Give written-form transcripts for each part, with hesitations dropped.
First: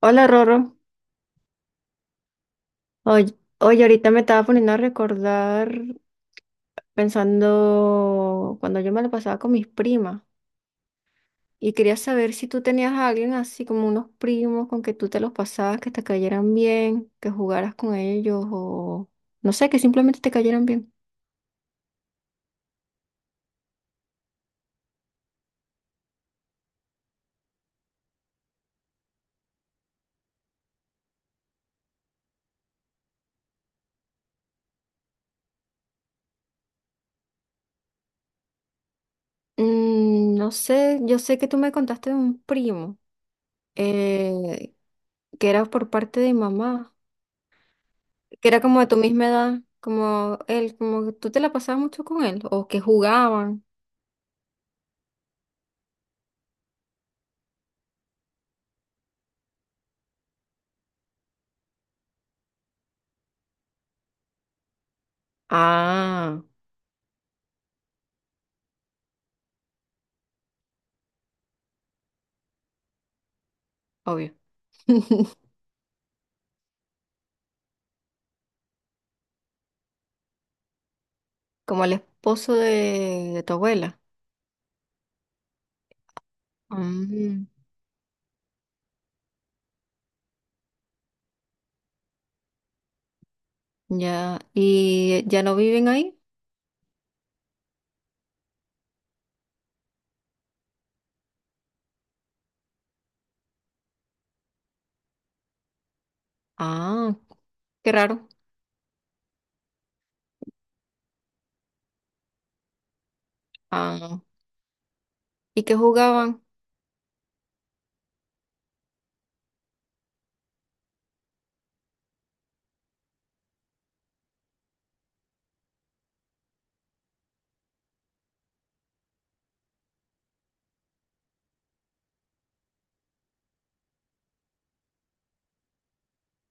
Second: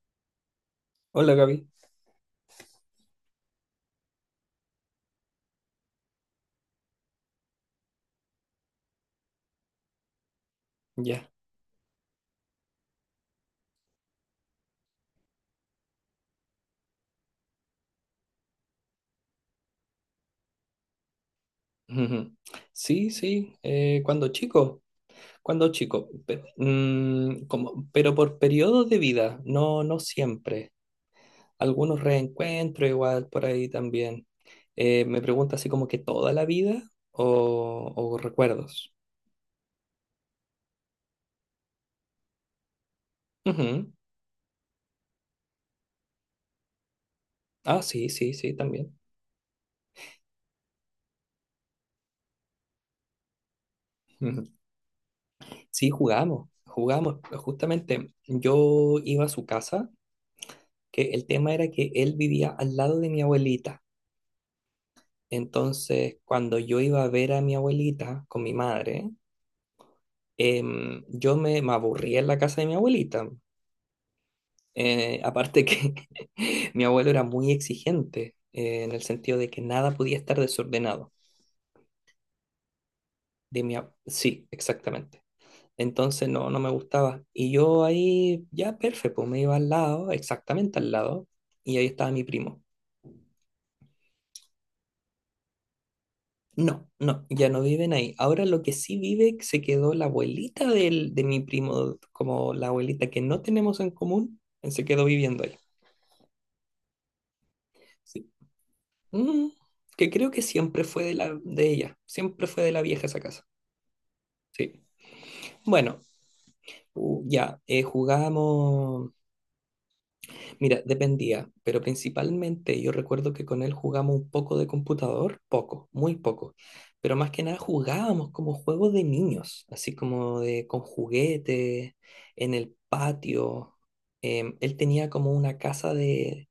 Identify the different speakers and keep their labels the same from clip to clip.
Speaker 1: Hola Rorro,
Speaker 2: Hola Gaby,
Speaker 1: oye, oye, ahorita me estaba poniendo a recordar pensando cuando yo me lo pasaba con mis primas
Speaker 2: ya.
Speaker 1: y quería saber si tú tenías a alguien así como unos primos con que tú te los pasabas, que te cayeran bien, que jugaras con ellos o no sé, que simplemente te cayeran bien.
Speaker 2: Ujú. Sí, sí, cuando chico, como, pero por periodos de vida, no, no siempre. Algunos reencuentros igual por ahí también. Me pregunta así como que toda la vida o recuerdos.
Speaker 1: Mm, no sé, yo sé que tú me contaste de un primo
Speaker 2: Ujú.
Speaker 1: eh, que era por parte de mamá,
Speaker 2: Ah, sí, sí,
Speaker 1: que
Speaker 2: sí,
Speaker 1: era como de tu
Speaker 2: también.
Speaker 1: misma edad, como él, como que tú te la pasabas mucho con él o que jugaban.
Speaker 2: Ujú. Sí, jugamos, jugamos. Justamente yo iba a su casa, que el tema era que él vivía al lado de mi abuelita. Entonces,
Speaker 1: Ah,
Speaker 2: cuando yo iba a ver a mi abuelita con mi madre, yo me aburría en la casa de mi abuelita.
Speaker 1: obvio.
Speaker 2: Aparte que mi abuelo era muy exigente, en el sentido de que nada podía estar desordenado.
Speaker 1: Como el esposo de tu
Speaker 2: De mi,
Speaker 1: abuela.
Speaker 2: sí, exactamente. Entonces no, no me gustaba.
Speaker 1: Mm,
Speaker 2: Y yo ahí, ya perfecto, me iba al lado, exactamente al lado, y ahí estaba mi primo.
Speaker 1: ya. ¿Y ya no viven ahí?
Speaker 2: No, no, ya no viven ahí. Ahora lo que sí vive se quedó la abuelita de mi primo, como la abuelita que no tenemos en común, se quedó viviendo ahí.
Speaker 1: Ah, qué raro.
Speaker 2: Sí. Mm, que creo que siempre fue de la, de ella, siempre fue de la vieja esa casa.
Speaker 1: Ah,
Speaker 2: Sí.
Speaker 1: ¿y qué
Speaker 2: Bueno,
Speaker 1: jugaban?
Speaker 2: ya, jugamos. Mira, dependía, pero principalmente yo recuerdo que con él jugamos un poco de computador, poco, muy poco, pero más que nada jugábamos como juegos de niños, así como de con juguetes, en el patio. Él tenía como una casa de,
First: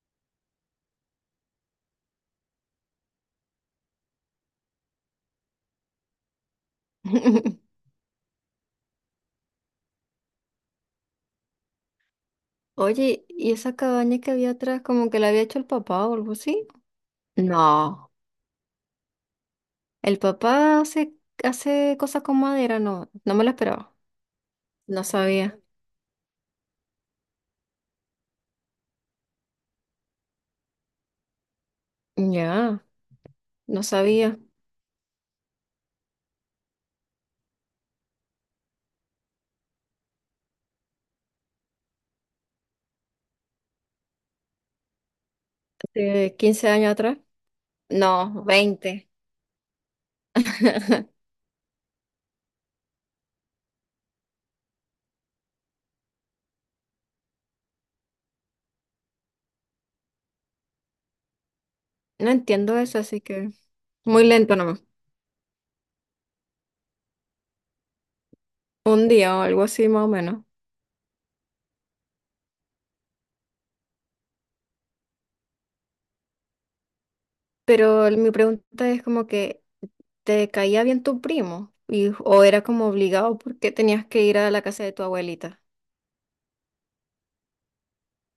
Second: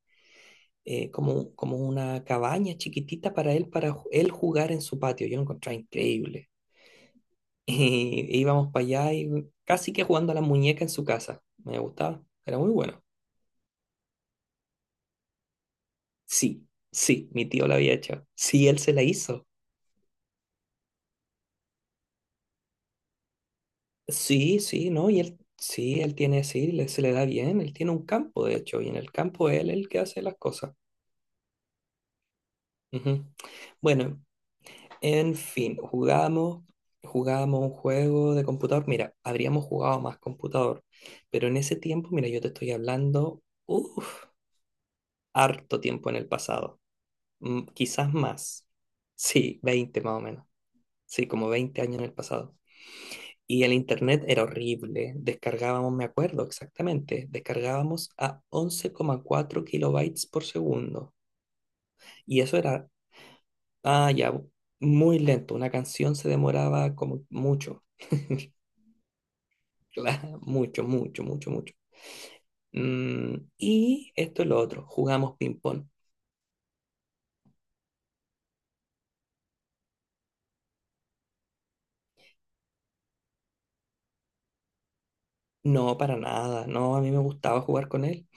Speaker 2: como una cabaña chiquitita para él, para él jugar en su patio. Yo lo encontraba increíble. Y íbamos para allá y casi que jugando a la muñeca en su casa. Me gustaba, era muy bueno.
Speaker 1: Oye, ¿y esa cabaña que había atrás como que la había hecho el papá o algo así?
Speaker 2: Sí, sí, mi tío la había
Speaker 1: No,
Speaker 2: hecho. Sí, él se la hizo.
Speaker 1: el papá hace, hace cosas con madera, no, no me lo esperaba.
Speaker 2: Sí, sí,
Speaker 1: No
Speaker 2: ¿no? Y él,
Speaker 1: sabía.
Speaker 2: sí, él tiene, sí, se le da bien. Él tiene un campo, de hecho, y en el campo él es el que hace las cosas.
Speaker 1: Ya,
Speaker 2: Ujú.
Speaker 1: no
Speaker 2: Bueno,
Speaker 1: sabía.
Speaker 2: en fin, jugamos, jugamos un juego de computador. Mira, habríamos jugado más computador, pero en ese tiempo, mira, yo te estoy hablando, uff, harto tiempo en el
Speaker 1: Hace 15
Speaker 2: pasado.
Speaker 1: años atrás.
Speaker 2: Quizás
Speaker 1: No,
Speaker 2: más.
Speaker 1: 20.
Speaker 2: Sí, 20 más o menos. Sí, como 20 años en el pasado. Y el internet era horrible. Descargábamos, me acuerdo exactamente, descargábamos a 11,4 kilobytes por segundo.
Speaker 1: No
Speaker 2: Y eso
Speaker 1: entiendo
Speaker 2: era,
Speaker 1: eso, así que
Speaker 2: ah,
Speaker 1: muy
Speaker 2: ya,
Speaker 1: lento.
Speaker 2: muy lento. Una canción se demoraba como mucho.
Speaker 1: Un día o algo así más o menos.
Speaker 2: Claro, mucho, mucho, mucho, mucho. Y esto es lo otro, jugamos ping-pong.
Speaker 1: Mi pregunta es como que, ¿te caía bien tu primo? Y, ¿o era como obligado porque tenías que ir a la casa de tu abuelita?
Speaker 2: No, para nada, no, a mí me gustaba jugar con él.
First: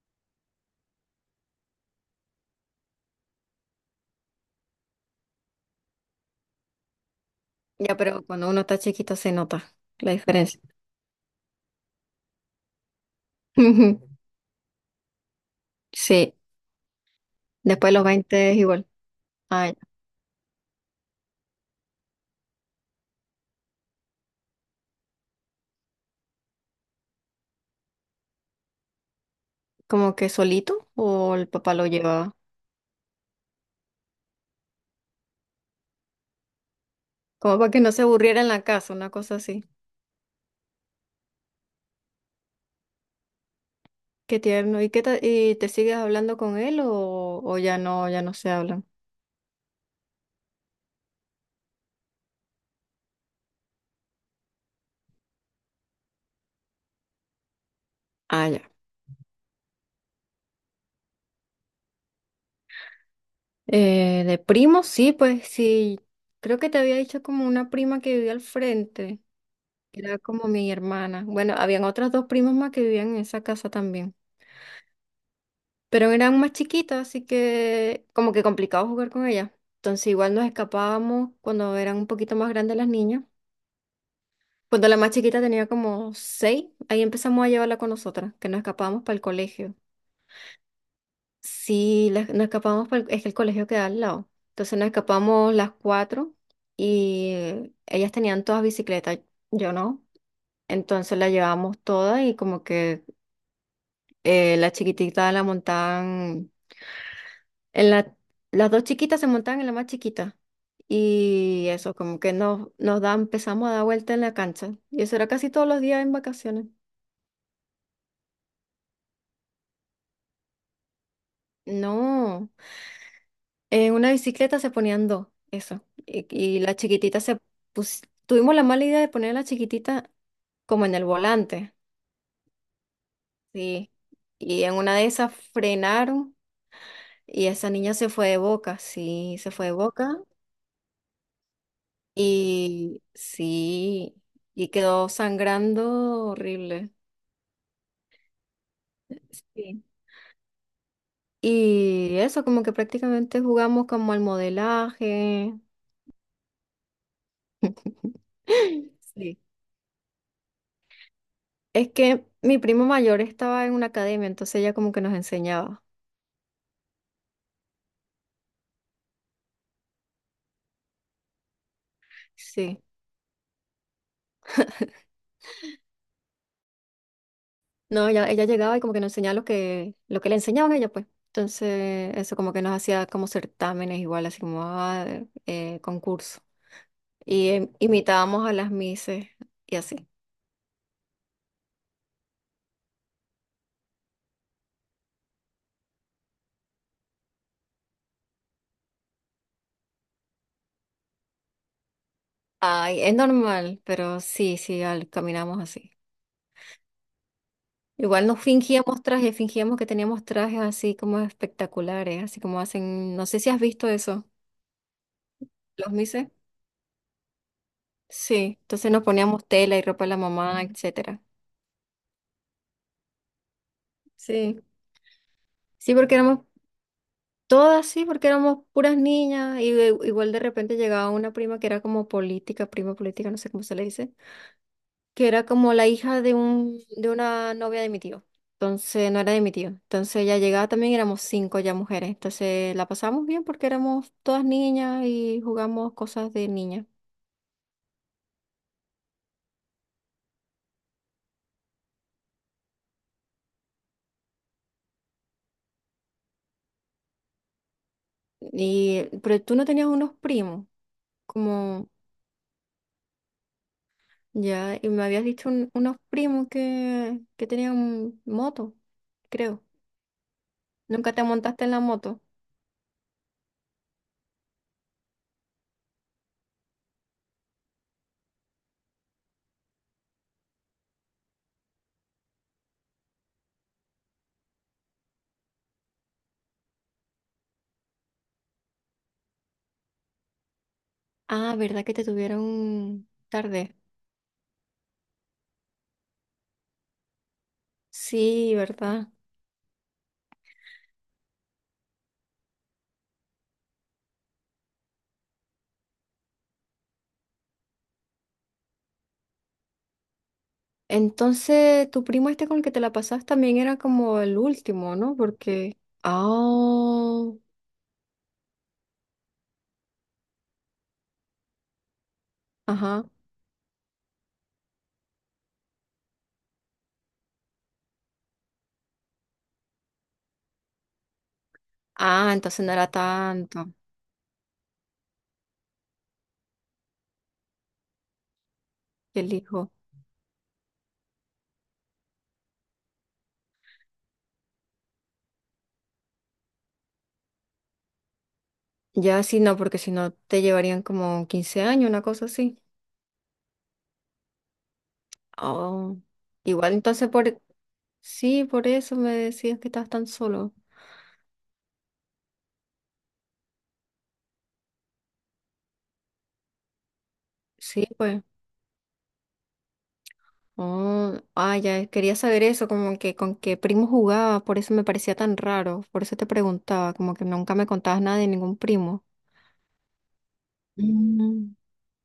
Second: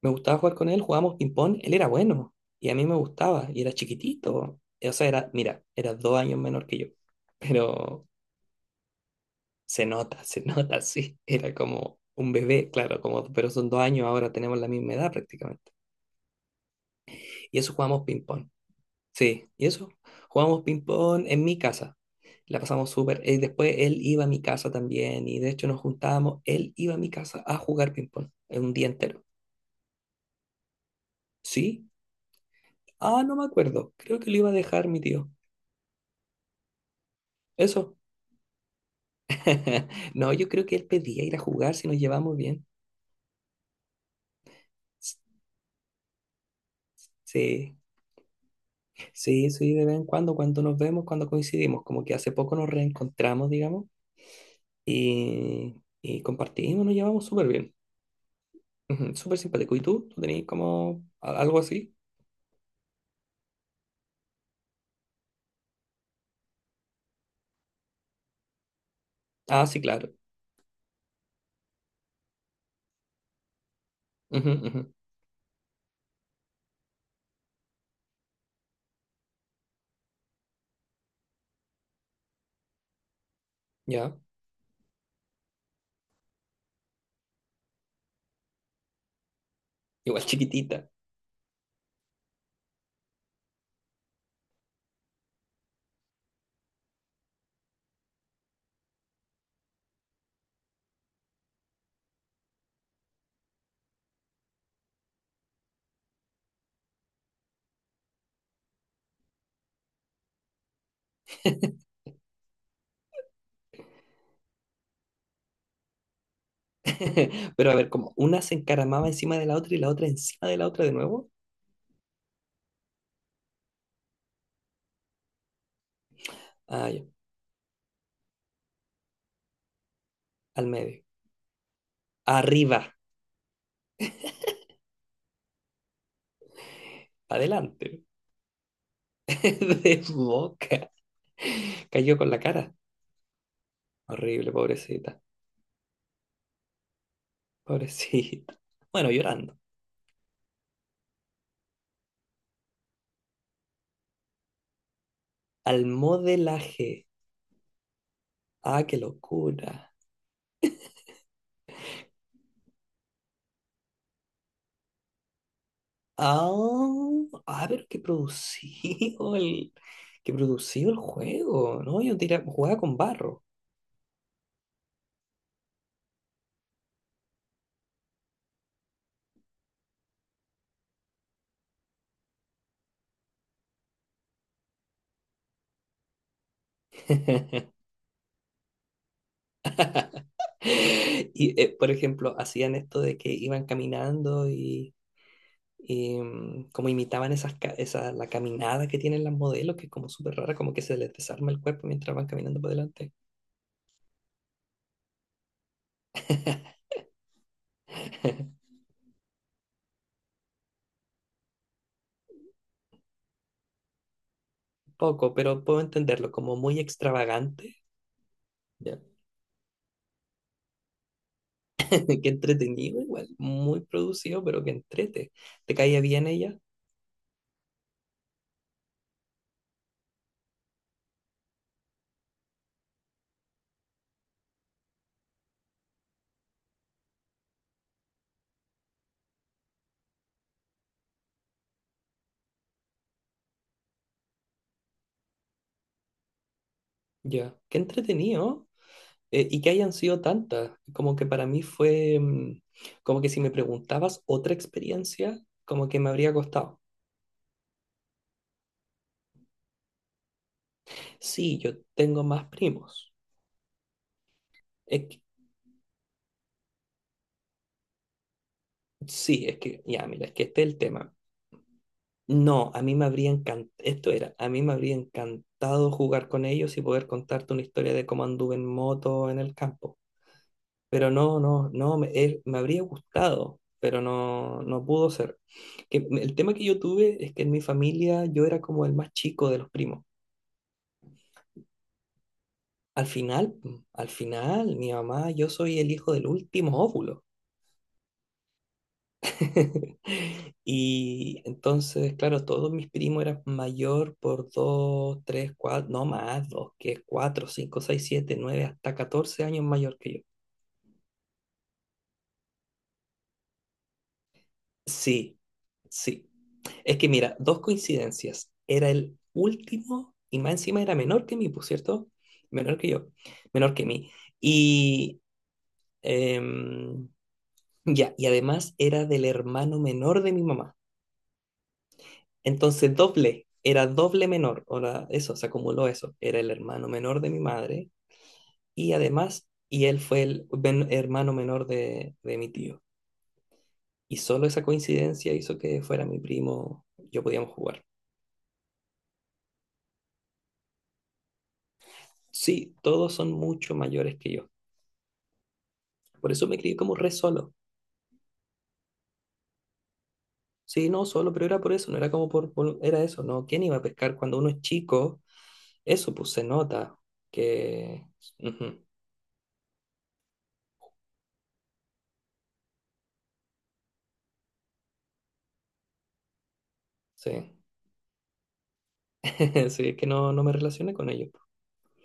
Speaker 2: Me gustaba jugar con él, jugábamos ping-pong, él era bueno y a mí me gustaba y era chiquitito. O sea, era, mira, era 2 años menor que yo,
Speaker 1: Ya,
Speaker 2: pero
Speaker 1: pero cuando uno está chiquito se nota
Speaker 2: se
Speaker 1: la
Speaker 2: nota, se
Speaker 1: diferencia.
Speaker 2: nota, sí. Era como un bebé, claro, como, pero son dos
Speaker 1: Ujú.
Speaker 2: años, ahora tenemos la misma edad prácticamente.
Speaker 1: Sí,
Speaker 2: Y eso
Speaker 1: después de
Speaker 2: jugamos
Speaker 1: los
Speaker 2: ping-pong.
Speaker 1: 20 es igual.
Speaker 2: Sí, y
Speaker 1: Ay,
Speaker 2: eso, jugamos ping-pong en mi casa. La pasamos súper. Y después él iba a mi casa también. Y de hecho nos juntábamos, él iba a mi casa a jugar ping-pong en un día entero.
Speaker 1: como que solito o el papá lo
Speaker 2: ¿Sí?
Speaker 1: llevaba.
Speaker 2: Ah, no me acuerdo. Creo que lo iba a dejar mi tío.
Speaker 1: Como para que no
Speaker 2: Eso.
Speaker 1: se aburriera en la casa, una cosa así.
Speaker 2: No, yo creo que él pedía ir a jugar si nos llevamos bien.
Speaker 1: Qué tierno. ¿Y te sigues hablando con él o,
Speaker 2: Sí.
Speaker 1: ya no, ya no se hablan?
Speaker 2: Sí, sí, de vez en cuando, cuando nos vemos, cuando coincidimos, como que hace poco nos reencontramos, digamos, y, y compartimos, nos llevamos súper bien.
Speaker 1: Ah, ya.
Speaker 2: Ujú, súper simpático. ¿Y tú? ¿Tú tenías como algo así?
Speaker 1: De primos, sí, pues sí. Creo que te había dicho como una prima que vivía al frente.
Speaker 2: Ah, sí,
Speaker 1: Que
Speaker 2: claro.
Speaker 1: era como mi hermana. Bueno, habían otras dos primas más que vivían en esa casa también.
Speaker 2: Ujú, ujú,
Speaker 1: Pero eran más chiquitas, así que como que complicado jugar con ellas. Entonces igual nos escapábamos cuando eran un poquito más grandes las niñas.
Speaker 2: ya,
Speaker 1: Cuando la más chiquita tenía como 6, ahí empezamos a llevarla con nosotras, que nos escapábamos para el colegio.
Speaker 2: igual chiquitita.
Speaker 1: Sí, nos escapamos, es que el colegio queda al lado. Entonces nos escapamos las cuatro y ellas tenían todas bicicletas, yo no. Entonces la llevamos todas y como que la chiquitita la montaban, en la, las dos chiquitas se montaban en la más chiquita. Y eso, como que nos da, empezamos a dar vuelta en la cancha. Y eso era casi todos los días en vacaciones.
Speaker 2: Pero a ver, como una se encaramaba encima de la otra y la otra encima de la otra de nuevo.
Speaker 1: No. En una bicicleta se ponían dos, eso. Y la
Speaker 2: Ah, ya,
Speaker 1: chiquitita se tuvimos la mala idea de poner a la chiquitita
Speaker 2: al
Speaker 1: como en
Speaker 2: medio.
Speaker 1: el volante,
Speaker 2: Arriba,
Speaker 1: sí. Y en una de esas frenaron y esa niña
Speaker 2: adelante,
Speaker 1: se fue de boca, sí, se fue de
Speaker 2: de
Speaker 1: boca.
Speaker 2: boca. Cayó con la cara.
Speaker 1: Y sí,
Speaker 2: Horrible,
Speaker 1: y quedó
Speaker 2: pobrecita,
Speaker 1: sangrando horrible.
Speaker 2: pobrecita. Bueno, llorando.
Speaker 1: Sí. Y eso, como que prácticamente jugamos como al modelaje.
Speaker 2: Al modelaje. Ah, qué
Speaker 1: Sí.
Speaker 2: locura.
Speaker 1: Es que mi primo mayor estaba en una academia, entonces ella como que nos enseñaba.
Speaker 2: Ah, ah, pero qué producido el juego, ¿no? Yo jugaba
Speaker 1: Sí.
Speaker 2: con barro.
Speaker 1: No, ella llegaba y como que nos enseñaba lo que le enseñaban a ella, pues. Entonces, eso como que nos hacía como certámenes igual, así como ah, concurso. Y imitábamos a las mises y así.
Speaker 2: Y, por ejemplo, hacían esto de que iban caminando y, como imitaban esas, esa, la caminada que tienen las modelos, que es como súper rara, como que se les desarma el cuerpo mientras van caminando por
Speaker 1: Ay,
Speaker 2: delante.
Speaker 1: es normal, pero sí, sí, caminamos así. Igual nos fingíamos trajes, fingíamos que teníamos trajes así como espectaculares, así como hacen, no sé si has visto eso,
Speaker 2: Poco, pero puedo
Speaker 1: los mises.
Speaker 2: entenderlo, como muy extravagante.
Speaker 1: Sí, entonces nos poníamos tela y ropa de la mamá, etcétera.
Speaker 2: Qué entretenido, igual. Muy producido, pero
Speaker 1: Sí.
Speaker 2: qué entrete. ¿Te
Speaker 1: Sí,
Speaker 2: caía
Speaker 1: porque
Speaker 2: bien
Speaker 1: éramos.
Speaker 2: ella?
Speaker 1: Todas sí, porque éramos puras niñas y igual de repente llegaba una prima que era como política, prima política, no sé cómo se le dice, que era como la hija de un de una novia de mi tío. Entonces no era de mi tío. Entonces ella llegaba también, éramos cinco ya mujeres. Entonces la pasamos bien porque éramos todas niñas y jugamos cosas de niñas.
Speaker 2: Ya. Qué entretenido. Y que hayan sido tantas. Como que para mí fue. Como que si me preguntabas otra experiencia, como que me habría costado.
Speaker 1: Y pero tú no tenías unos primos,
Speaker 2: Sí, yo
Speaker 1: como
Speaker 2: tengo más primos.
Speaker 1: ya, y me
Speaker 2: Es que-
Speaker 1: habías dicho unos primos que tenían moto,
Speaker 2: sí, es
Speaker 1: creo.
Speaker 2: que. Ya, mira, es que este es el
Speaker 1: ¿Nunca
Speaker 2: tema.
Speaker 1: te montaste en la moto?
Speaker 2: No, a mí me habría encantado. Esto era. A mí me habría encantado jugar con ellos y poder contarte una historia de cómo anduve en moto en el campo. Pero no, no, no, me habría gustado, pero no, no pudo ser. El tema que yo tuve es que en mi familia yo era como el más chico de los primos.
Speaker 1: Ah, ¿verdad que te
Speaker 2: Al
Speaker 1: tuvieron
Speaker 2: final,
Speaker 1: tarde?
Speaker 2: mm, al final, mi mamá, yo soy el hijo del último óvulo.
Speaker 1: Sí, ¿verdad?
Speaker 2: Y entonces, claro, todos mis primos eran mayor por 2 3 4 no más, 2 que 4 5 6 7 9 hasta 14 años mayor que yo.
Speaker 1: Entonces, tu primo este con el que te la pasas también era como el último, ¿no?
Speaker 2: Sí,
Speaker 1: Porque...
Speaker 2: sí. Es que
Speaker 1: Ah,
Speaker 2: mira, dos coincidencias. Era el último y más encima era menor que mí, por cierto. Menor que
Speaker 1: ajá.
Speaker 2: yo. Menor que mí. Y em, ya, y además era del hermano menor de mi mamá.
Speaker 1: Ah, entonces no era
Speaker 2: Entonces doble,
Speaker 1: tanto
Speaker 2: era doble menor. Ahora eso, se acumuló eso. Era el hermano menor de mi madre y
Speaker 1: el
Speaker 2: además,
Speaker 1: hijo.
Speaker 2: y él fue el hermano menor de mi tío. Y solo esa coincidencia hizo que fuera mi primo, yo podíamos jugar.
Speaker 1: Ya sí, no, porque si no te llevarían como 15 años, una cosa así.
Speaker 2: Sí, todos son mucho mayores que yo.
Speaker 1: Oh,
Speaker 2: Por eso me
Speaker 1: igual
Speaker 2: crié como
Speaker 1: entonces
Speaker 2: re
Speaker 1: por...
Speaker 2: solo.
Speaker 1: Sí, por eso me decías que estabas tan solo.
Speaker 2: Sí, no, solo, pero era por eso, no era como era eso, ¿no? ¿Quién iba a pescar cuando uno es chico? Eso, pues se nota
Speaker 1: Sí,
Speaker 2: que.
Speaker 1: pues.
Speaker 2: Ujú,
Speaker 1: Oh, ah, ya, quería saber eso, como que con qué primo jugabas, por eso me parecía tan raro, por eso te preguntaba, como que nunca
Speaker 2: sí,
Speaker 1: me contabas nada de ningún primo.
Speaker 2: sí, es que no, no me relacioné con ellos.
Speaker 1: Mm.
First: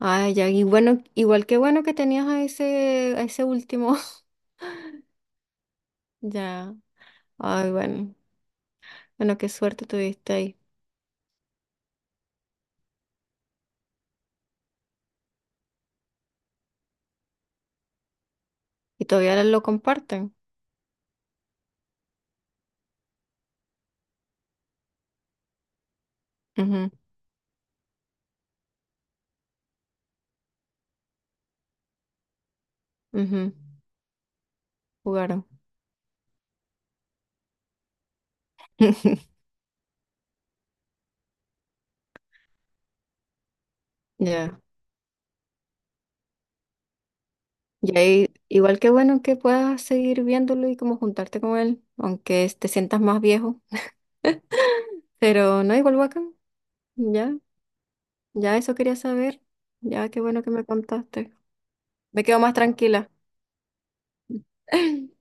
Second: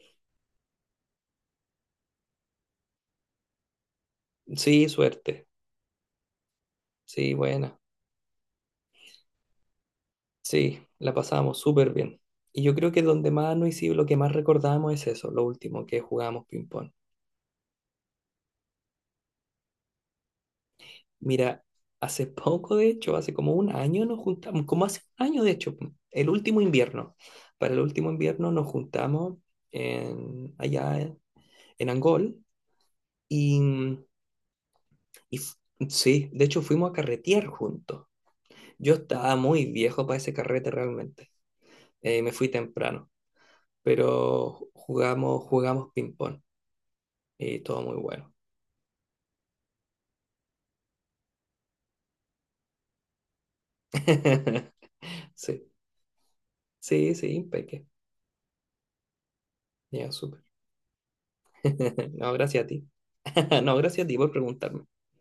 Speaker 1: Ah, ya, y bueno, igual que bueno que tenías a ese último.
Speaker 2: Sí, suerte,
Speaker 1: Ya,
Speaker 2: sí,
Speaker 1: ay,
Speaker 2: buena,
Speaker 1: bueno, bueno, qué suerte tuviste ahí.
Speaker 2: sí, la pasamos súper bien. Y yo creo que donde más nos hicimos, lo que más recordamos es eso, lo último, que jugamos ping-pong.
Speaker 1: Y todavía lo comparten.
Speaker 2: Mira, hace poco, de hecho, hace como un año nos juntamos, como hace un año, de hecho, el último
Speaker 1: Ujú,
Speaker 2: invierno. Para el último invierno nos juntamos allá en Angol
Speaker 1: ujú.
Speaker 2: y, mm, y
Speaker 1: Jugaron.
Speaker 2: f- sí, de hecho fuimos a carretear juntos. Yo estaba muy viejo para ese carrete realmente. Me fui temprano,
Speaker 1: Ya,
Speaker 2: pero jugamos, jugamos ping-pong y todo muy
Speaker 1: y
Speaker 2: bueno.
Speaker 1: ahí, igual que bueno que puedas seguir viéndolo y como juntarte con él, aunque te sientas más viejo, pero
Speaker 2: Sí,
Speaker 1: no igual bacán,
Speaker 2: sí, sí,
Speaker 1: ya.
Speaker 2: impeque.
Speaker 1: Ya eso quería saber. Ya
Speaker 2: Ya,
Speaker 1: qué
Speaker 2: súper.
Speaker 1: bueno que me contaste. Me
Speaker 2: No,
Speaker 1: quedo más
Speaker 2: gracias a ti.
Speaker 1: tranquila.
Speaker 2: No, gracias a ti por preguntarme.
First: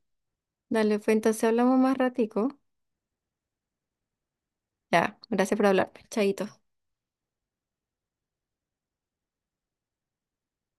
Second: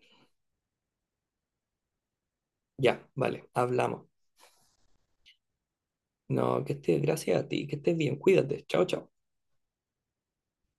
Speaker 1: Dale, pues entonces hablamos más ratico.
Speaker 2: Ya, vale, hablamos.
Speaker 1: Ya, gracias por hablarme. Chaito.
Speaker 2: No, que estés, gracias a ti, que estés bien, cuídate, chao, chao.